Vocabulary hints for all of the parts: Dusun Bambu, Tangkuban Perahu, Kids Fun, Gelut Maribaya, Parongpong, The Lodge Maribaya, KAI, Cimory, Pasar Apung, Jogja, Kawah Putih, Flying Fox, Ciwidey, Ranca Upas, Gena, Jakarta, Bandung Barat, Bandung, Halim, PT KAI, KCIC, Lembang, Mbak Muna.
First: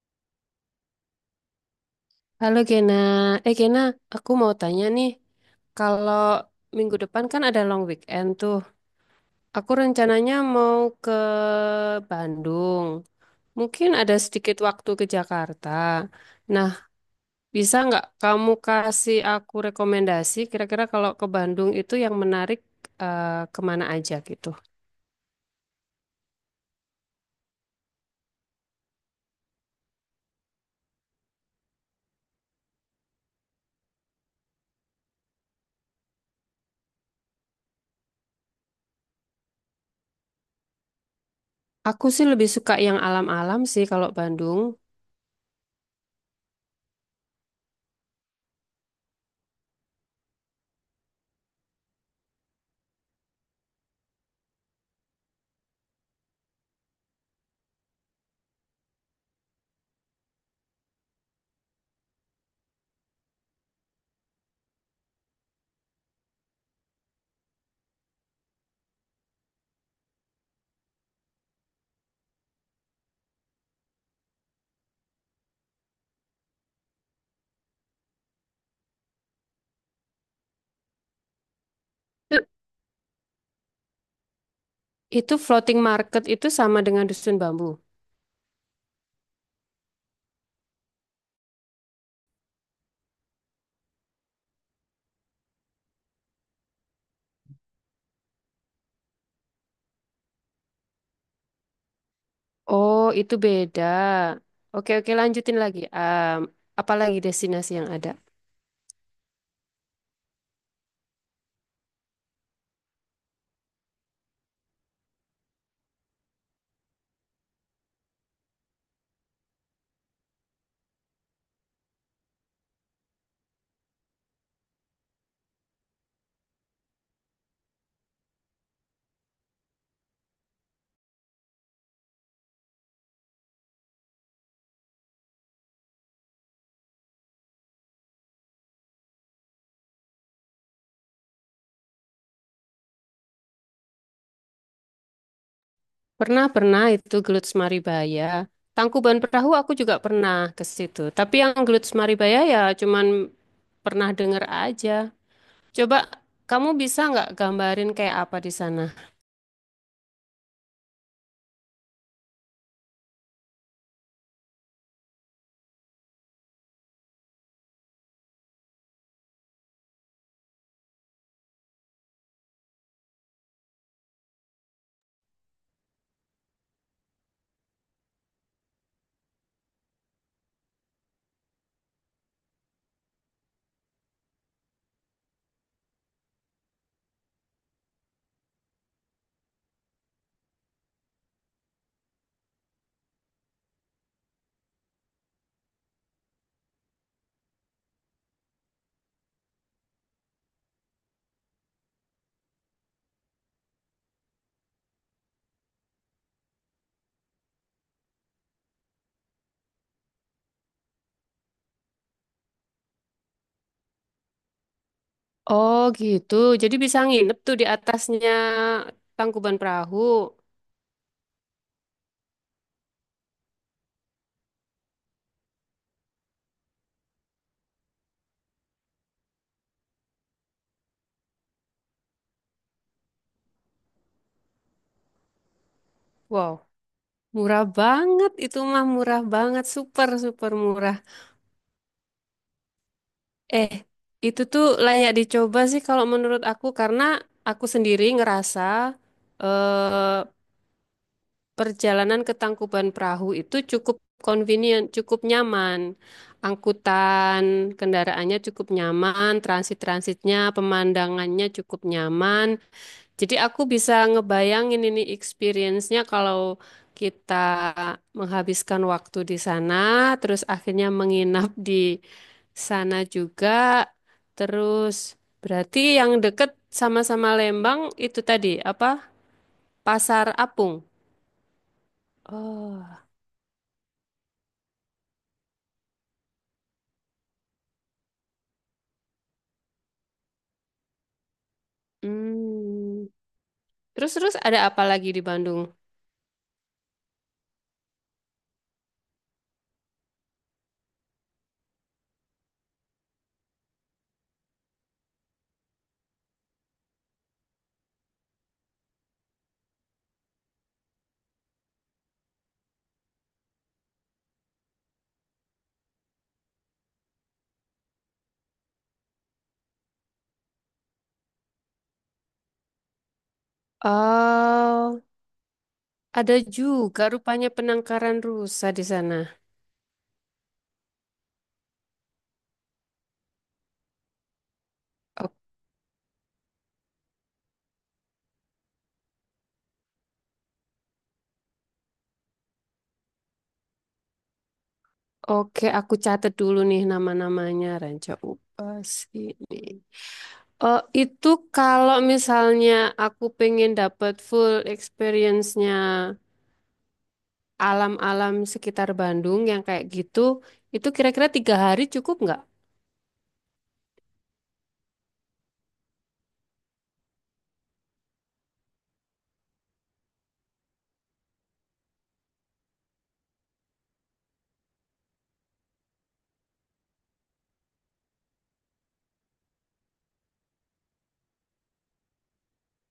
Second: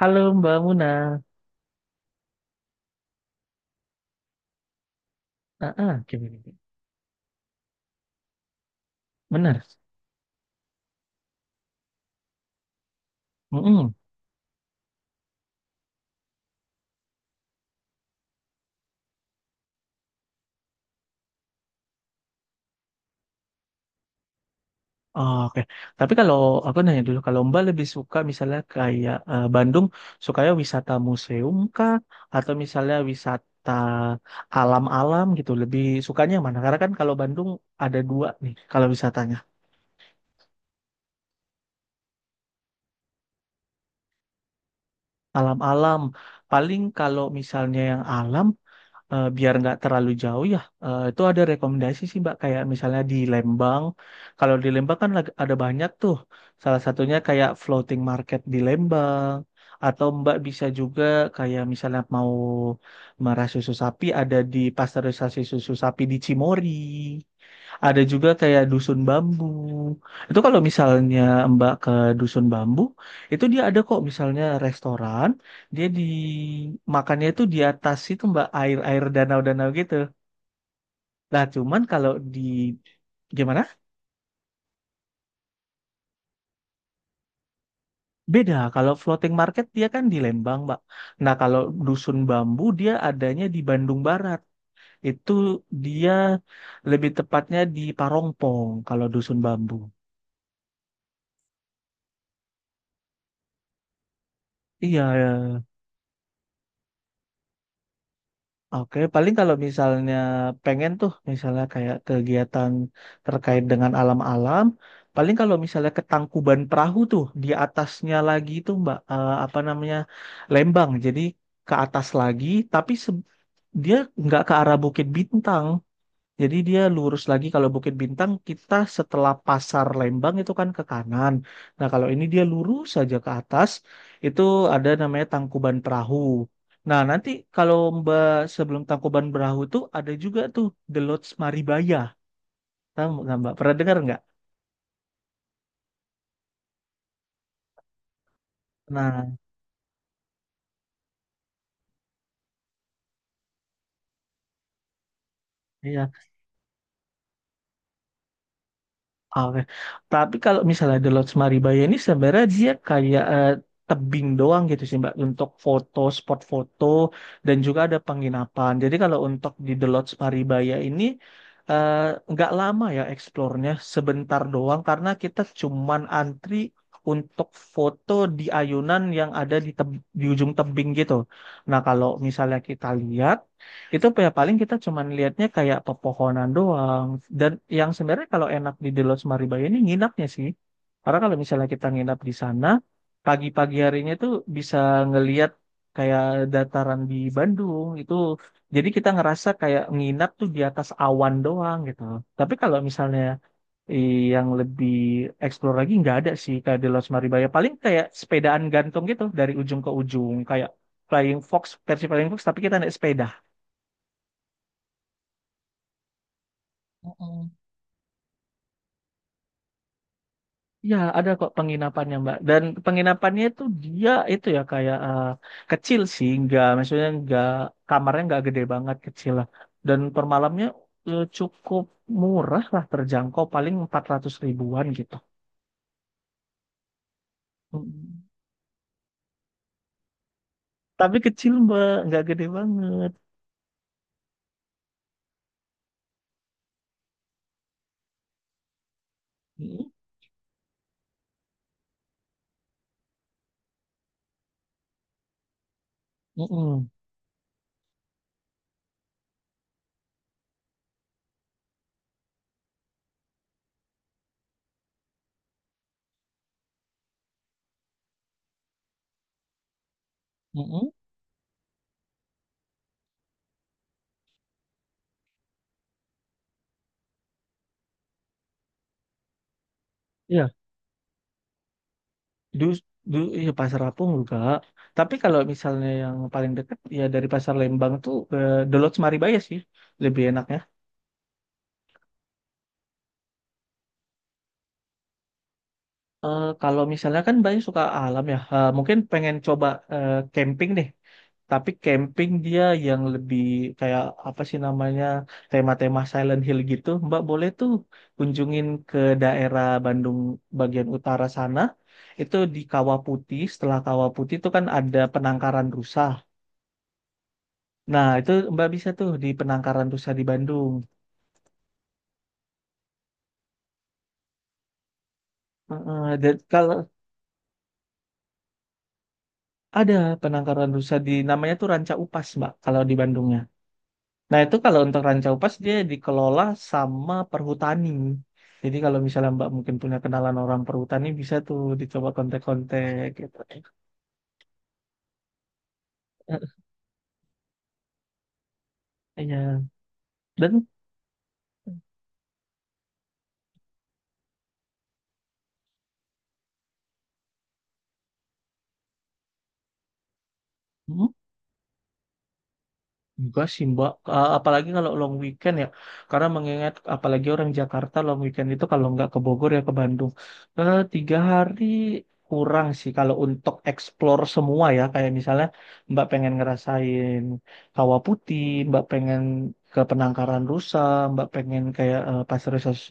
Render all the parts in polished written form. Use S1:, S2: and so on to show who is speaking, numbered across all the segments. S1: Halo Mbak Muna.
S2: Halo Gena, Gena, aku mau tanya nih, kalau
S1: Gimana, gimana.
S2: minggu depan kan ada long weekend tuh,
S1: Benar.
S2: aku rencananya mau ke Bandung, mungkin
S1: Mm-mm.
S2: ada sedikit waktu ke Jakarta. Nah, bisa nggak kamu kasih aku rekomendasi kira-kira kalau ke Bandung itu yang menarik kemana aja gitu?
S1: Oh, Oke. Tapi kalau aku nanya dulu, kalau Mbak lebih suka misalnya kayak Bandung, sukanya wisata museum kah? Atau misalnya wisata alam-alam gitu? Lebih sukanya yang mana? Karena kan kalau Bandung ada dua nih, kalau wisatanya.
S2: Aku sih lebih suka yang alam-alam sih kalau Bandung.
S1: Alam-alam. Paling kalau misalnya yang alam, biar nggak terlalu jauh ya itu ada rekomendasi sih Mbak kayak misalnya di Lembang, kalau di Lembang kan ada banyak tuh, salah satunya kayak floating market di Lembang atau Mbak bisa juga kayak misalnya mau merah susu sapi, ada di pasteurisasi susu sapi di Cimory, ada juga kayak dusun bambu. Itu kalau misalnya Mbak ke dusun bambu, itu dia ada kok misalnya restoran, dia di makannya itu di atas itu Mbak, air-air danau-danau gitu. Nah, cuman kalau di gimana?
S2: Itu floating market itu sama dengan dusun bambu.
S1: Beda. Kalau floating market dia kan di Lembang, Mbak. Nah, kalau dusun bambu dia adanya di Bandung Barat. Itu dia lebih tepatnya di Parongpong kalau dusun bambu.
S2: Oh, itu beda. Oke,
S1: Iya.
S2: oke, lanjutin lagi. Apalagi destinasi yang ada?
S1: Oke, paling kalau misalnya pengen tuh, misalnya kayak kegiatan terkait dengan alam-alam, paling kalau misalnya ke Tangkuban Perahu tuh, di atasnya lagi tuh Mbak, apa namanya, Lembang. Jadi ke atas lagi, tapi dia nggak ke arah Bukit Bintang. Jadi dia lurus lagi, kalau Bukit Bintang kita setelah Pasar Lembang itu kan ke kanan. Nah, kalau ini dia lurus saja ke atas, itu ada namanya Tangkuban Perahu. Nah, nanti kalau Mbak sebelum Tangkuban Perahu tuh ada juga tuh The Lodge Maribaya. Tahu nggak Mbak? Pernah dengar nggak?
S2: Pernah, pernah itu Gelut Maribaya. Tangkuban
S1: Nah,
S2: Perahu aku juga pernah ke situ. Tapi yang Gelut Maribaya ya cuman pernah denger aja. Coba
S1: iya.
S2: kamu bisa nggak gambarin kayak apa di sana?
S1: Oke. Tapi kalau misalnya The Lodge Maribaya ini sebenarnya dia kayak tebing doang gitu sih Mbak untuk foto, spot foto dan juga ada penginapan. Jadi kalau untuk di The Lodge Maribaya ini eh, nggak lama ya, eksplornya sebentar doang karena kita cuman antri untuk foto di ayunan yang ada di, di ujung tebing gitu. Nah kalau misalnya kita lihat itu ya paling kita cuman lihatnya kayak pepohonan doang. Dan yang sebenarnya kalau enak di The Lodge Maribaya ini nginapnya sih. Karena kalau misalnya kita nginap di sana, pagi-pagi harinya tuh bisa ngeliat kayak dataran di Bandung itu. Jadi kita ngerasa kayak nginap tuh di atas awan doang gitu. Tapi kalau misalnya yang lebih explore lagi nggak ada sih kayak The Lodge Maribaya. Paling kayak sepedaan gantung gitu dari ujung ke ujung kayak Flying Fox, versi Flying Fox tapi kita naik sepeda.
S2: Oh gitu, jadi bisa nginep tuh di atasnya Tangkuban Perahu.
S1: Ya ada kok penginapannya, Mbak. Dan penginapannya itu dia itu ya kayak kecil sih, nggak maksudnya nggak kamarnya nggak gede banget, kecil lah. Dan per malamnya cukup murah lah, terjangkau paling 400 ribuan gitu.
S2: Wow, murah
S1: Mm-mm.
S2: banget itu mah murah banget, super super murah.
S1: Tapi kecil, Mbak, nggak gede banget.
S2: Eh, itu tuh layak dicoba sih kalau menurut aku karena aku sendiri ngerasa
S1: Mm-mm.
S2: eh, perjalanan ke Tangkuban Perahu itu cukup convenient, cukup nyaman.
S1: Mm-mm.
S2: Angkutan kendaraannya cukup nyaman, transit-transitnya, pemandangannya cukup nyaman. Jadi aku bisa ngebayangin ini experience-nya kalau kita menghabiskan waktu di sana, terus akhirnya
S1: Mm-mm.
S2: menginap di sana juga. Terus berarti yang deket sama-sama Lembang itu tadi apa? Pasar
S1: Iya,
S2: Apung.
S1: du-
S2: Oh.
S1: iya, Pasar Apung juga. Tapi kalau misalnya yang paling dekat ya dari Pasar Lembang tuh ke The Lodge Maribaya sih, lebih enaknya.
S2: Hmm. Terus terus ada apa lagi di Bandung?
S1: Kalau misalnya kan banyak suka alam ya, mungkin pengen coba camping deh. Tapi camping dia yang lebih kayak apa sih namanya, tema-tema Silent Hill gitu. Mbak boleh tuh kunjungin ke daerah Bandung bagian utara sana. Itu di Kawah Putih. Setelah Kawah Putih itu kan ada penangkaran rusa. Nah itu Mbak bisa tuh di penangkaran rusa di Bandung.
S2: Oh,
S1: Dan
S2: ada
S1: kalau
S2: juga rupanya penangkaran rusa di sana.
S1: ada penangkaran rusa di namanya tuh Ranca Upas Mbak kalau di Bandungnya. Nah, itu kalau untuk
S2: O-
S1: Rancau Pas dia dikelola sama perhutani. Jadi kalau misalnya Mbak mungkin punya kenalan orang perhutani bisa tuh dicoba kontak-kontak gitu.
S2: Oke, aku catat dulu nih nama-namanya Ranca Upas
S1: Iya.
S2: ini.
S1: Dan
S2: Oh, itu kalau misalnya aku pengen dapat full experience-nya alam-alam sekitar Bandung yang kayak gitu, itu
S1: mm,
S2: kira-kira tiga hari cukup nggak?
S1: enggak sih Mbak, apalagi kalau long weekend ya, karena mengingat apalagi orang Jakarta long weekend itu kalau nggak ke Bogor ya ke Bandung. 3 hari kurang sih kalau untuk explore semua ya, kayak misalnya Mbak pengen ngerasain Kawah Putih, Mbak pengen ke Penangkaran Rusa, Mbak pengen kayak Pasir Sos.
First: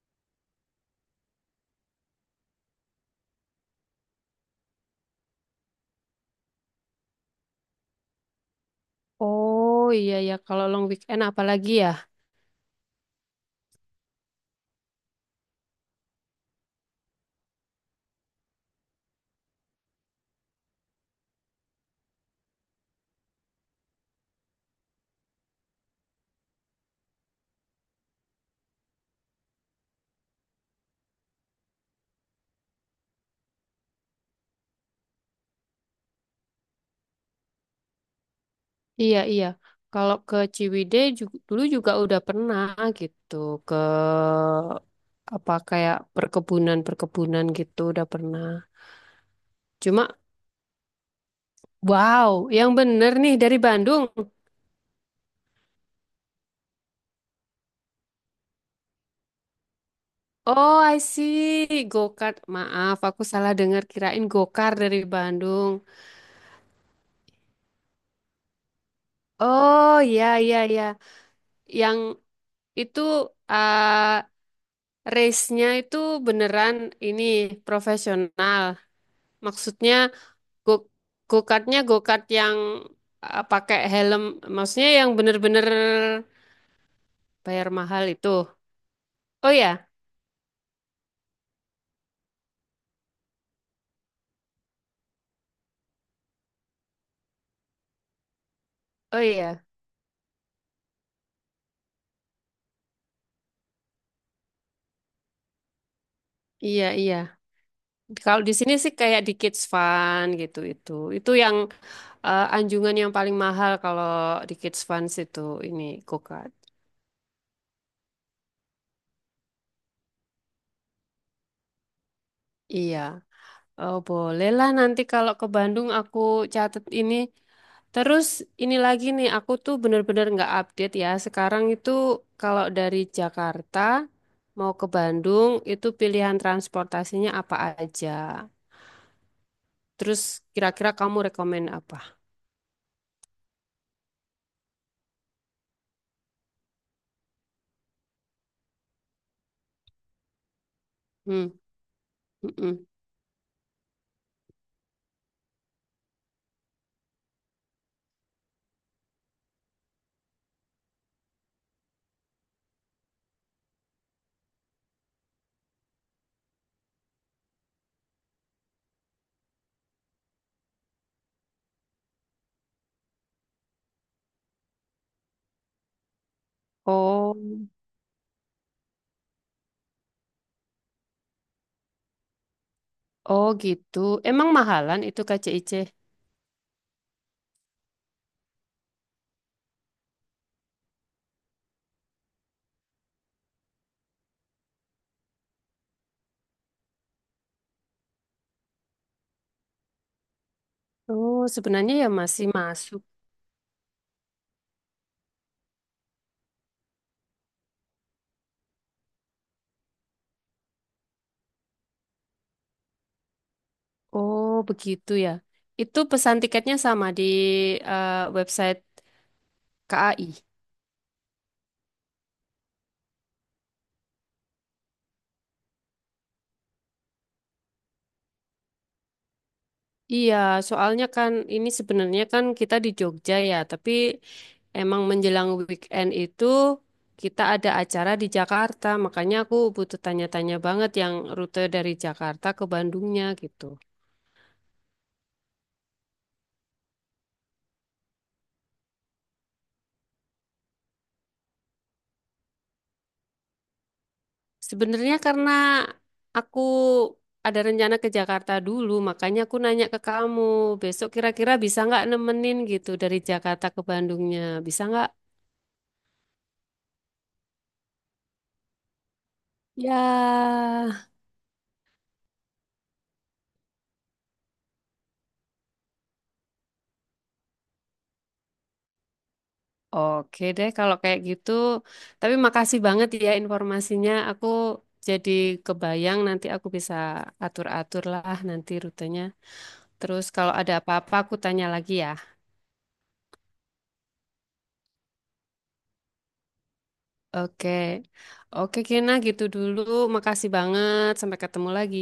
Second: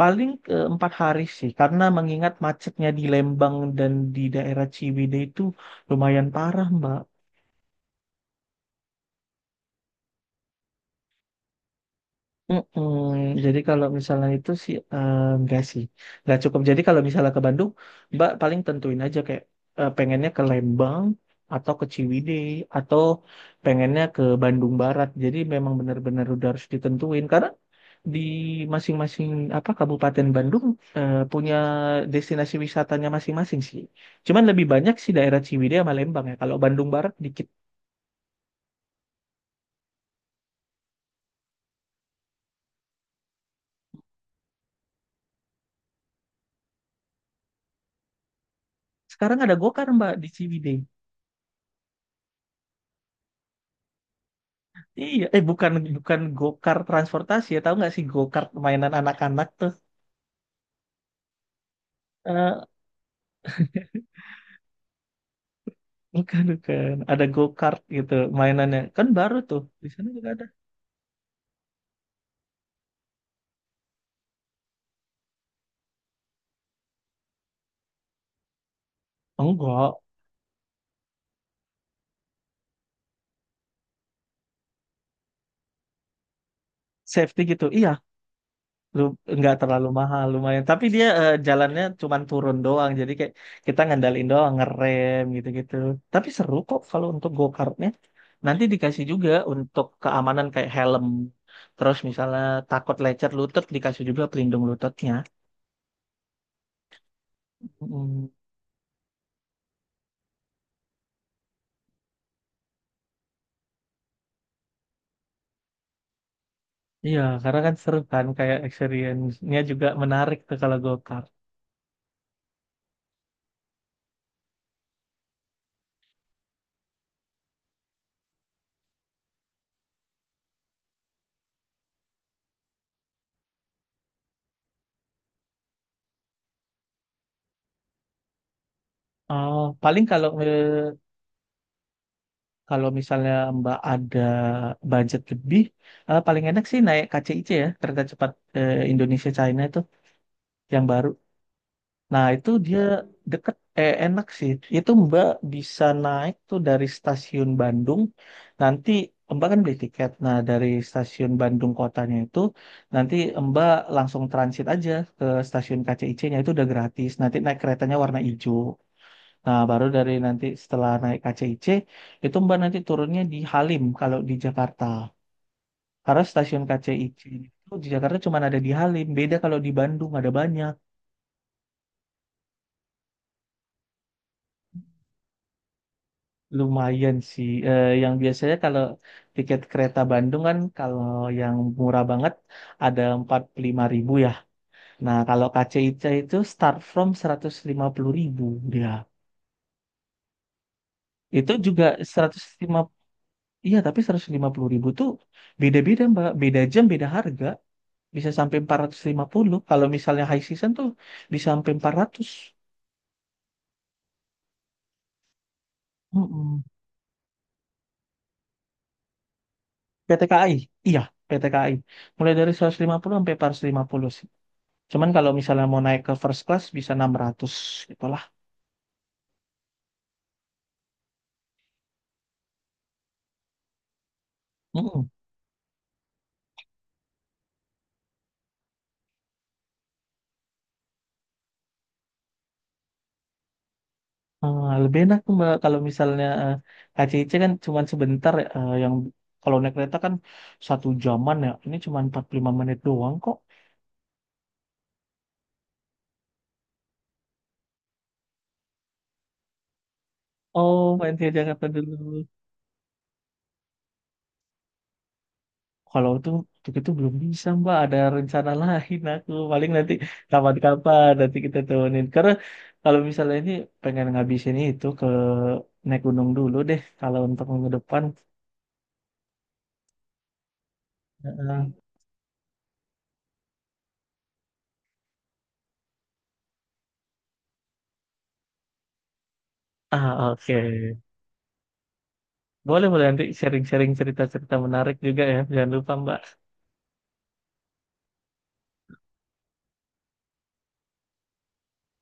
S1: Paling 4 hari sih, karena mengingat macetnya di Lembang dan di daerah Ciwidey itu lumayan parah Mbak.
S2: Oh iya ya, kalau long weekend apalagi ya?
S1: Mm-mm. Jadi kalau misalnya itu sih enggak sih, nggak cukup. Jadi kalau misalnya ke Bandung, Mbak paling tentuin aja kayak pengennya ke Lembang atau ke Ciwidey atau pengennya ke Bandung Barat. Jadi memang benar-benar udah harus ditentuin karena di masing-masing apa Kabupaten Bandung punya destinasi wisatanya masing-masing sih. Cuman lebih banyak sih daerah Ciwidey sama Lembang ya. Kalau Bandung Barat dikit.
S2: Iya iya, kalau ke Ciwidey dulu juga udah pernah gitu ke apa kayak perkebunan-perkebunan gitu udah pernah.
S1: Sekarang ada Gokar Mbak
S2: Cuma
S1: di Ciwidey.
S2: wow, yang bener nih dari Bandung.
S1: Iya, eh bukan bukan go-kart transportasi ya, tahu nggak sih go-kart mainan anak-anak tuh?
S2: Oh I see, go-kart.
S1: Eh
S2: Maaf, aku salah dengar kirain go-kart dari Bandung.
S1: bukan bukan, ada go-kart gitu mainannya, kan baru tuh di
S2: Oh
S1: sana
S2: iya
S1: juga ada.
S2: iya iya. Yang itu eh race-nya itu beneran ini profesional. Maksudnya
S1: Enggak,
S2: go go-kartnya go-kart yang pakai helm, maksudnya yang bener-bener
S1: safety gitu,
S2: bayar
S1: iya,
S2: mahal itu.
S1: lu
S2: Oh
S1: nggak terlalu
S2: ya,
S1: mahal lumayan, tapi dia jalannya cuman turun doang, jadi kayak kita ngandalin doang ngerem gitu-gitu. Tapi seru kok kalau untuk go-kartnya. Nanti dikasih
S2: oh
S1: juga
S2: iya,
S1: untuk keamanan kayak helm, terus misalnya takut lecet lutut dikasih juga pelindung lututnya.
S2: iya iya.
S1: Mm.
S2: Kalau di sini sih kayak di Kids Fun gitu itu. Itu yang anjungan yang paling mahal kalau di Kids Fun itu ini go-kart.
S1: Iya, karena kan seru kan kayak experience-nya juga menarik tuh kalau go-kart.
S2: Iya. Oh, bolehlah nanti kalau ke Bandung aku catat ini. Terus ini lagi nih, aku tuh bener-bener nggak update ya. Sekarang itu kalau dari Jakarta mau ke Bandung itu pilihan transportasinya apa aja.
S1: Oh, paling
S2: Terus
S1: kalau
S2: kira-kira kamu rekomen apa?
S1: kalau misalnya Mbak ada budget lebih, paling enak sih naik KCI-C ya, kereta cepat Indonesia China itu yang baru.
S2: Hmm,
S1: Nah, itu dia
S2: mm-mm.
S1: deket, enak sih. Itu Mbak bisa naik tuh dari stasiun Bandung. Nanti Mbak kan beli tiket. Nah, dari stasiun Bandung kotanya itu, nanti Mbak langsung transit aja ke stasiun KCIC-nya. Itu udah gratis. Nanti naik keretanya warna hijau. Nah, baru dari nanti setelah naik KCIC, itu Mbak nanti turunnya di Halim kalau di Jakarta. Karena stasiun KCIC
S2: Oh,
S1: itu di Jakarta cuma ada di Halim. Beda kalau di Bandung ada banyak.
S2: oh gitu. Emang mahalan itu KCIC?
S1: Lumayan sih. Eh, yang biasanya kalau tiket kereta Bandung kan kalau yang murah banget ada 45 ribu ya. Nah kalau KCIC itu start from 150 ribu dia.
S2: Oh,
S1: Itu juga
S2: sebenarnya ya masih
S1: 150,
S2: masuk.
S1: iya tapi 150 ribu tuh beda-beda Mbak. Beda jam, beda harga. Bisa sampai 450. Kalau misalnya high season tuh bisa sampai 400.
S2: Oh, begitu ya. Itu pesan
S1: Mm-mm.
S2: tiketnya sama di website KAI.
S1: PT KAI, iya PT KAI. Mulai dari 150 sampai 450. Cuman kalau misalnya mau naik ke first class bisa 600 gitulah.
S2: Iya, soalnya kan ini sebenarnya kan kita di Jogja ya, tapi emang
S1: Mm-mm.
S2: menjelang weekend itu kita ada acara di Jakarta, makanya aku butuh tanya-tanya banget yang rute dari Jakarta ke Bandungnya gitu.
S1: Eh, lebih enak tuh Mbak kalau misalnya KCIC kan cuman sebentar ya, yang kalau naik kereta kan satu jaman ya. Ini cuman 45 menit doang kok.
S2: Sebenarnya karena aku ada rencana ke Jakarta dulu, makanya aku nanya ke kamu,
S1: Oh,
S2: besok
S1: main ke
S2: kira-kira
S1: Jakarta
S2: bisa
S1: dulu.
S2: nggak nemenin gitu dari Jakarta ke Bandungnya, bisa nggak?
S1: Kalau itu untuk itu belum bisa Mbak, ada rencana lain aku. Paling nanti kapan-kapan
S2: Ya,
S1: nanti kita temenin. Karena kalau misalnya ini pengen ngabisin itu ke naik gunung dulu deh kalau untuk minggu depan.
S2: oke deh kalau kayak gitu.
S1: Heeh.
S2: Tapi makasih banget ya informasinya. Aku jadi kebayang nanti aku bisa atur-atur lah nanti rutenya. Terus
S1: Ah,
S2: kalau
S1: oke.
S2: ada apa-apa aku tanya lagi ya.
S1: Boleh, boleh nanti sharing-sharing cerita-cerita menarik juga ya. Jangan lupa, Mbak.
S2: Oke. Oke Kena gitu dulu. Makasih banget. Sampai ketemu lagi.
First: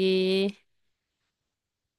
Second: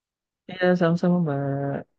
S1: Iya, sama-sama, Mbak.